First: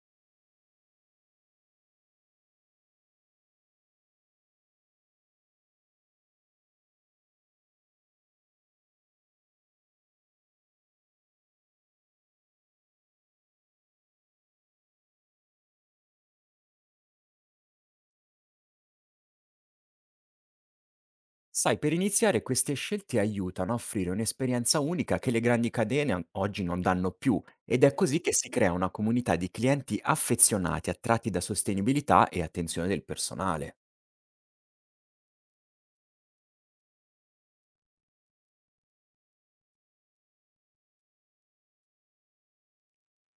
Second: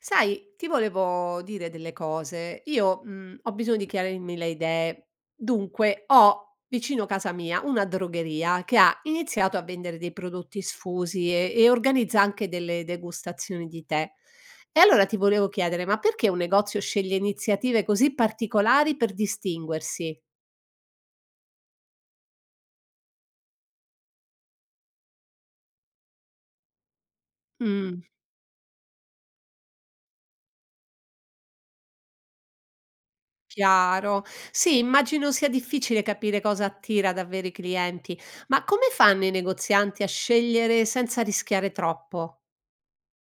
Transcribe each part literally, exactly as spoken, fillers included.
Sai, ti volevo dire delle cose. Io, mhmm, ho bisogno di chiarirmi le idee. Dunque, ho vicino casa mia una drogheria che ha iniziato a vendere dei prodotti sfusi e e organizza anche delle degustazioni di tè. E allora ti volevo chiedere: ma perché un negozio sceglie iniziative così particolari per distinguersi? Sai, per iniziare queste scelte aiutano a offrire un'esperienza unica che le grandi catene an- oggi non danno più ed è Mh. così che si crea una comunità di clienti affezionati, attratti da sostenibilità e attenzione del personale. Chiaro. Sì, immagino sia difficile capire cosa attira davvero i clienti, ma come fanno i negozianti a scegliere senza rischiare troppo?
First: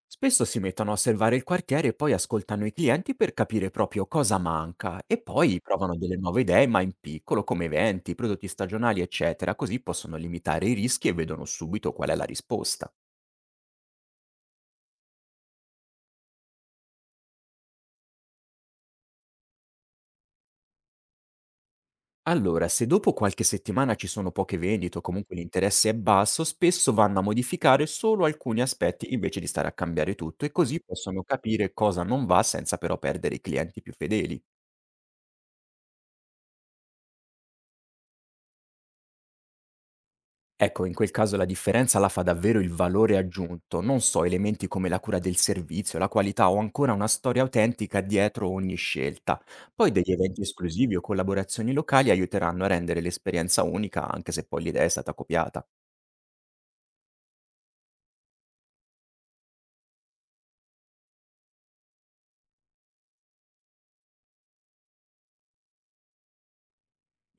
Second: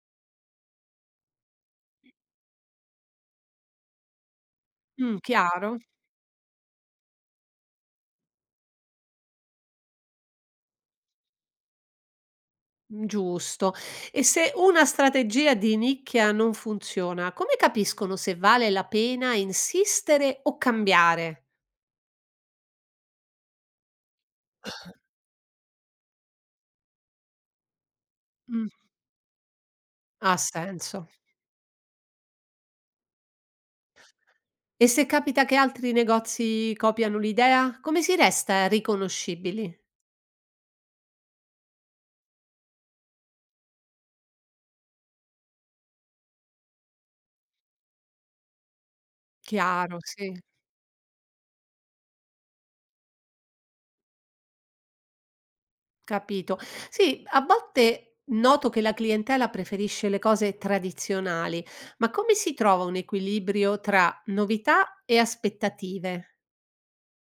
Spesso si mettono a osservare il quartiere e poi ascoltano i clienti per capire proprio cosa manca Mm, e poi chiaro? provano delle nuove idee, ma in piccolo, come eventi, prodotti stagionali, eccetera, così possono limitare i rischi e vedono subito qual è la risposta. Mm, giusto. E se una strategia di nicchia non funziona, come capiscono se vale la pena insistere o cambiare? Allora, se dopo qualche settimana ci sono poche vendite o comunque l'interesse è basso, spesso vanno a modificare solo alcuni Mm, aspetti invece di stare a cambiare ha tutto e così senso. possono capire cosa non va senza però perdere i clienti più fedeli. E se capita che altri negozi copiano l'idea, come si resta riconoscibili? Ecco, in quel caso la differenza la fa davvero il valore aggiunto, non so, elementi come la cura del servizio, la qualità o ancora una storia autentica dietro ogni scelta. Poi Chiaro, degli sì. eventi esclusivi o collaborazioni locali aiuteranno a rendere l'esperienza unica anche se poi l'idea è stata copiata. Capito. Sì, a volte noto che la clientela preferisce le cose tradizionali, ma come si trova un equilibrio tra novità e aspettative?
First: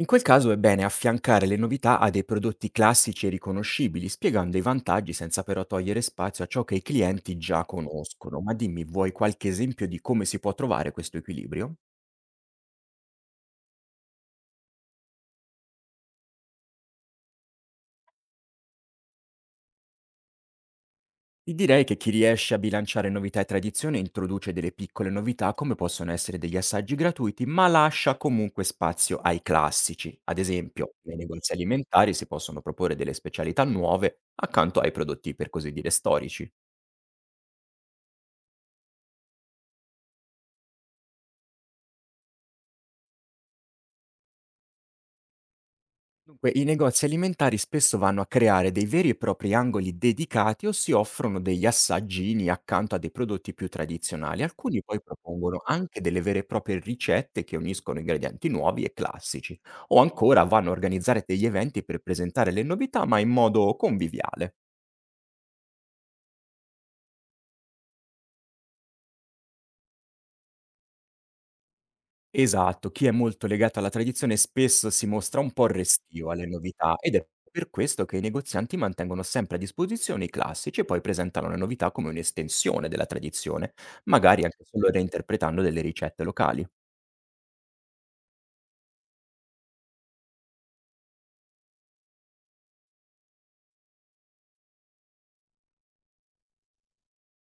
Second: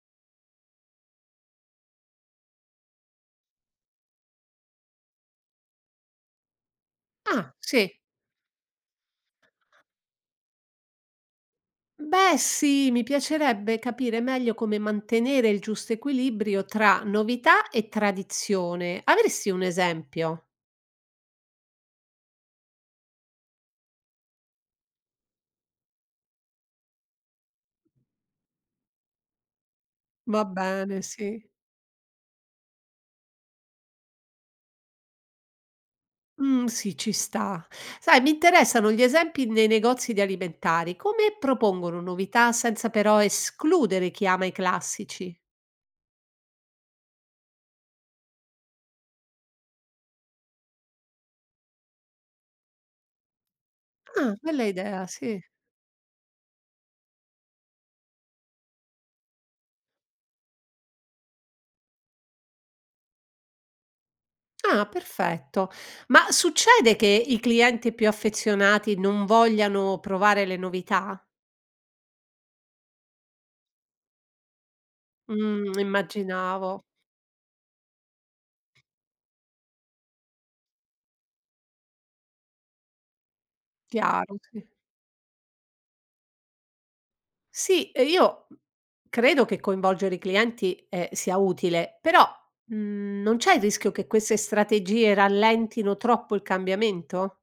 In quel caso è bene affiancare le novità a dei prodotti classici e riconoscibili, spiegando i vantaggi senza però togliere spazio a ciò che i clienti Ah, già sì. conoscono. Ma dimmi, vuoi qualche esempio di come si può trovare questo equilibrio? Beh, sì, mi piacerebbe capire meglio come mantenere il giusto equilibrio tra novità e tradizione. Avresti un esempio? Ti direi che chi riesce a bilanciare novità e tradizione introduce delle piccole novità come possono essere degli assaggi gratuiti, ma lascia comunque spazio ai classici. Ad Va esempio, bene, nei sì. negozi alimentari si possono proporre delle specialità nuove accanto ai prodotti per così dire storici. Mhmm, sì, ci sta. Sai, mi interessano gli esempi nei negozi di alimentari. Come propongono novità senza però escludere chi ama i classici? Dunque, i negozi alimentari spesso vanno a creare dei veri e propri angoli dedicati o si offrono degli assaggini accanto a dei prodotti più Ah, tradizionali. bella Alcuni poi idea, sì. propongono anche delle vere e proprie ricette che uniscono ingredienti nuovi e classici, o ancora vanno a organizzare degli eventi per presentare le novità, ma in modo conviviale. Ah, perfetto. Ma succede che i clienti più affezionati non vogliano provare le novità? Esatto, chi è molto legato alla tradizione spesso si mostra un po' Mh, restio alle immaginavo. novità ed è per questo che i negozianti mantengono sempre a disposizione i classici e poi presentano le novità come un'estensione della tradizione, Chiaro, magari anche sì. solo reinterpretando delle ricette locali. Sì, e io, mhmm, credo che coinvolgere i clienti, ehm, sia utile, però, mhmm, non c'è il rischio che queste strategie rallentino troppo il cambiamento?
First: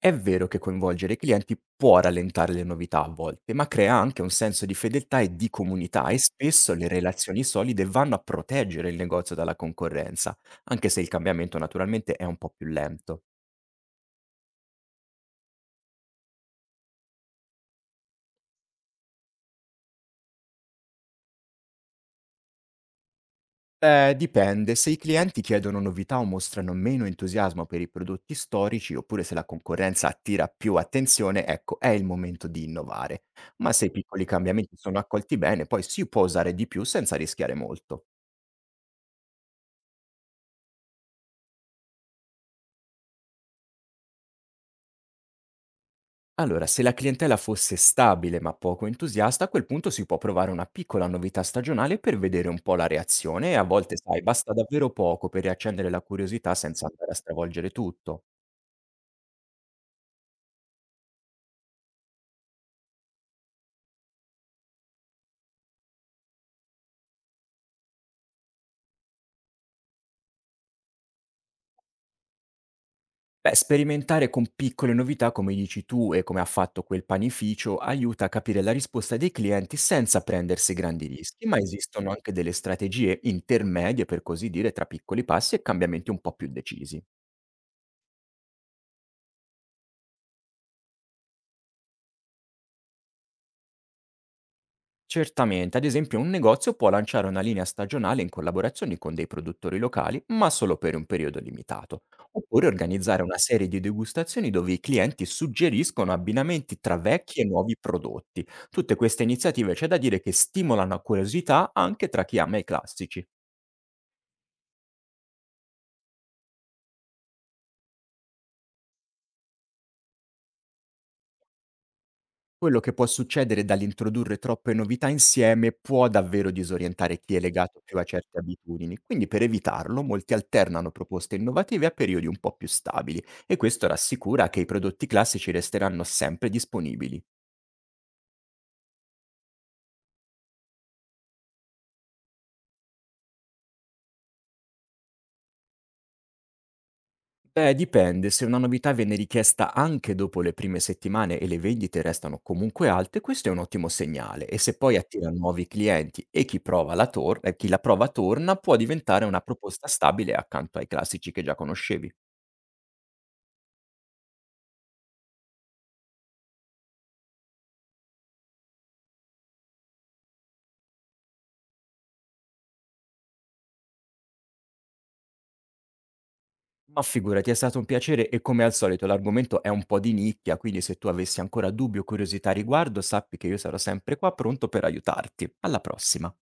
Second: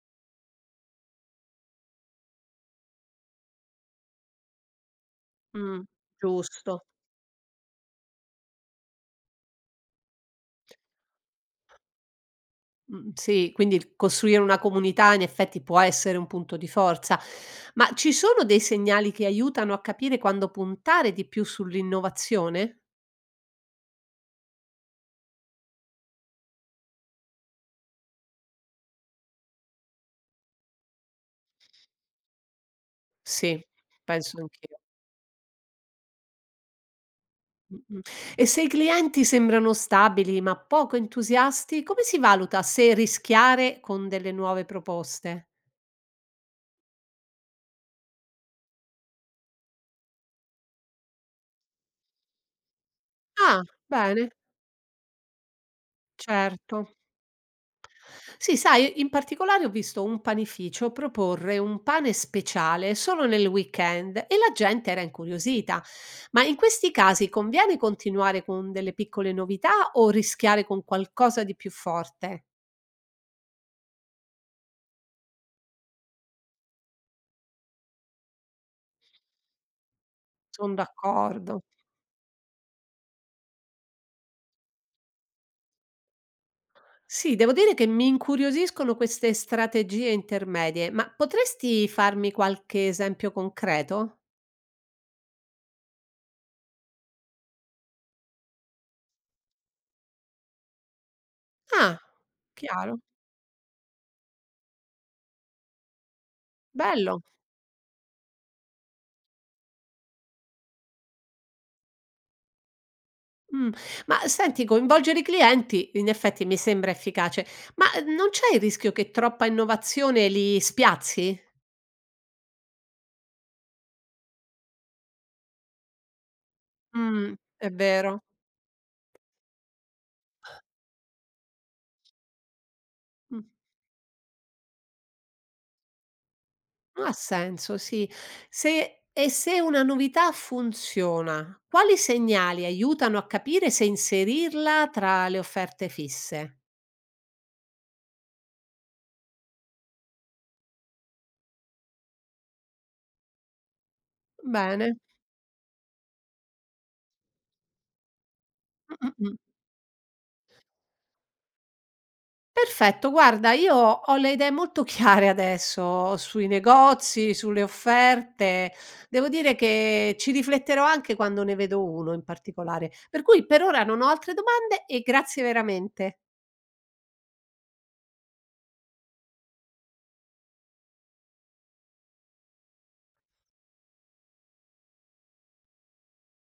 È vero che coinvolgere i clienti può rallentare le novità a volte, ma crea anche un senso di fedeltà e di Mh, comunità e spesso giusto. le relazioni solide vanno a proteggere il negozio dalla concorrenza, anche se il cambiamento naturalmente è un po' più Mh, lento. sì, quindi il costruire una comunità in effetti può essere un punto di forza. Ma ci sono dei segnali che aiutano a capire quando puntare di più sull'innovazione? Ehm, dipende. Se i clienti chiedono novità o mostrano meno entusiasmo per i prodotti storici, oppure se la concorrenza attira più attenzione, ecco, è il momento di innovare. Sì, Ma se i piccoli penso cambiamenti anch'io. sono accolti bene, poi si può usare di più senza rischiare Mh-mh. molto. E se i clienti sembrano stabili ma poco entusiasti, come si valuta se rischiare con delle nuove proposte? Allora, se la clientela fosse stabile ma poco entusiasta, a quel punto si può provare una piccola novità stagionale per vedere un po' la reazione e Ah, a volte, sai, bene, basta davvero poco per riaccendere la curiosità senza certo. andare a stravolgere tutto. Sì, sai, in particolare ho visto un panificio proporre un pane speciale solo nel weekend e la gente era incuriosita. Ma in questi casi conviene continuare con delle piccole novità o rischiare con qualcosa di più forte? Beh, sperimentare con piccole novità, come dici tu e come ha fatto quel panificio, aiuta a capire la risposta dei clienti senza prendersi Sono grandi rischi, ma d'accordo. esistono anche delle strategie intermedie, per così dire, tra piccoli passi e cambiamenti un po' più decisi. Sì, devo dire che mi incuriosiscono queste strategie intermedie, ma potresti farmi qualche esempio concreto? Certamente, ad esempio un negozio può lanciare una linea stagionale in collaborazione con dei produttori locali, ma solo per un periodo Ah, limitato, oppure chiaro, organizzare una serie di degustazioni dove i clienti suggeriscono abbinamenti tra bello. vecchi e nuovi prodotti. Tutte queste iniziative c'è da dire che stimolano la curiosità anche tra chi ama i classici. Mm. Ma senti, coinvolgere i clienti in effetti mi sembra efficace, ma eh, non c'è il rischio che troppa innovazione li spiazzi? Quello che può succedere dall'introdurre troppe novità insieme può davvero disorientare Mm, chi è è legato più a vero. certe abitudini, quindi per evitarlo molti alternano proposte innovative a periodi un po' più stabili Mm, e questo rassicura che i prodotti classici resteranno sempre ha disponibili. senso, sì. Se- e se una novità funziona, quali segnali aiutano a capire se inserirla tra le offerte fisse? Beh, dipende, se una novità viene richiesta anche dopo le prime settimane e le vendite restano comunque alte, questo è un ottimo segnale e se poi Bene. attira nuovi clienti e chi, prova la tor- eh, chi la prova torna può diventare Mh-mh-mh. una proposta stabile accanto ai classici che già conoscevi. Perfetto, guarda io ho le idee molto chiare adesso sui negozi, sulle offerte. Devo dire che ci rifletterò anche quando ne vedo uno in particolare. Per cui per ora non ho altre domande e grazie veramente. Ma figurati, è stato un piacere e come al solito l'argomento è un po' di nicchia, quindi se tu avessi ancora dubbi o curiosità a riguardo, sappi che io sarò sempre qua pronto per aiutarti. Alla prossima.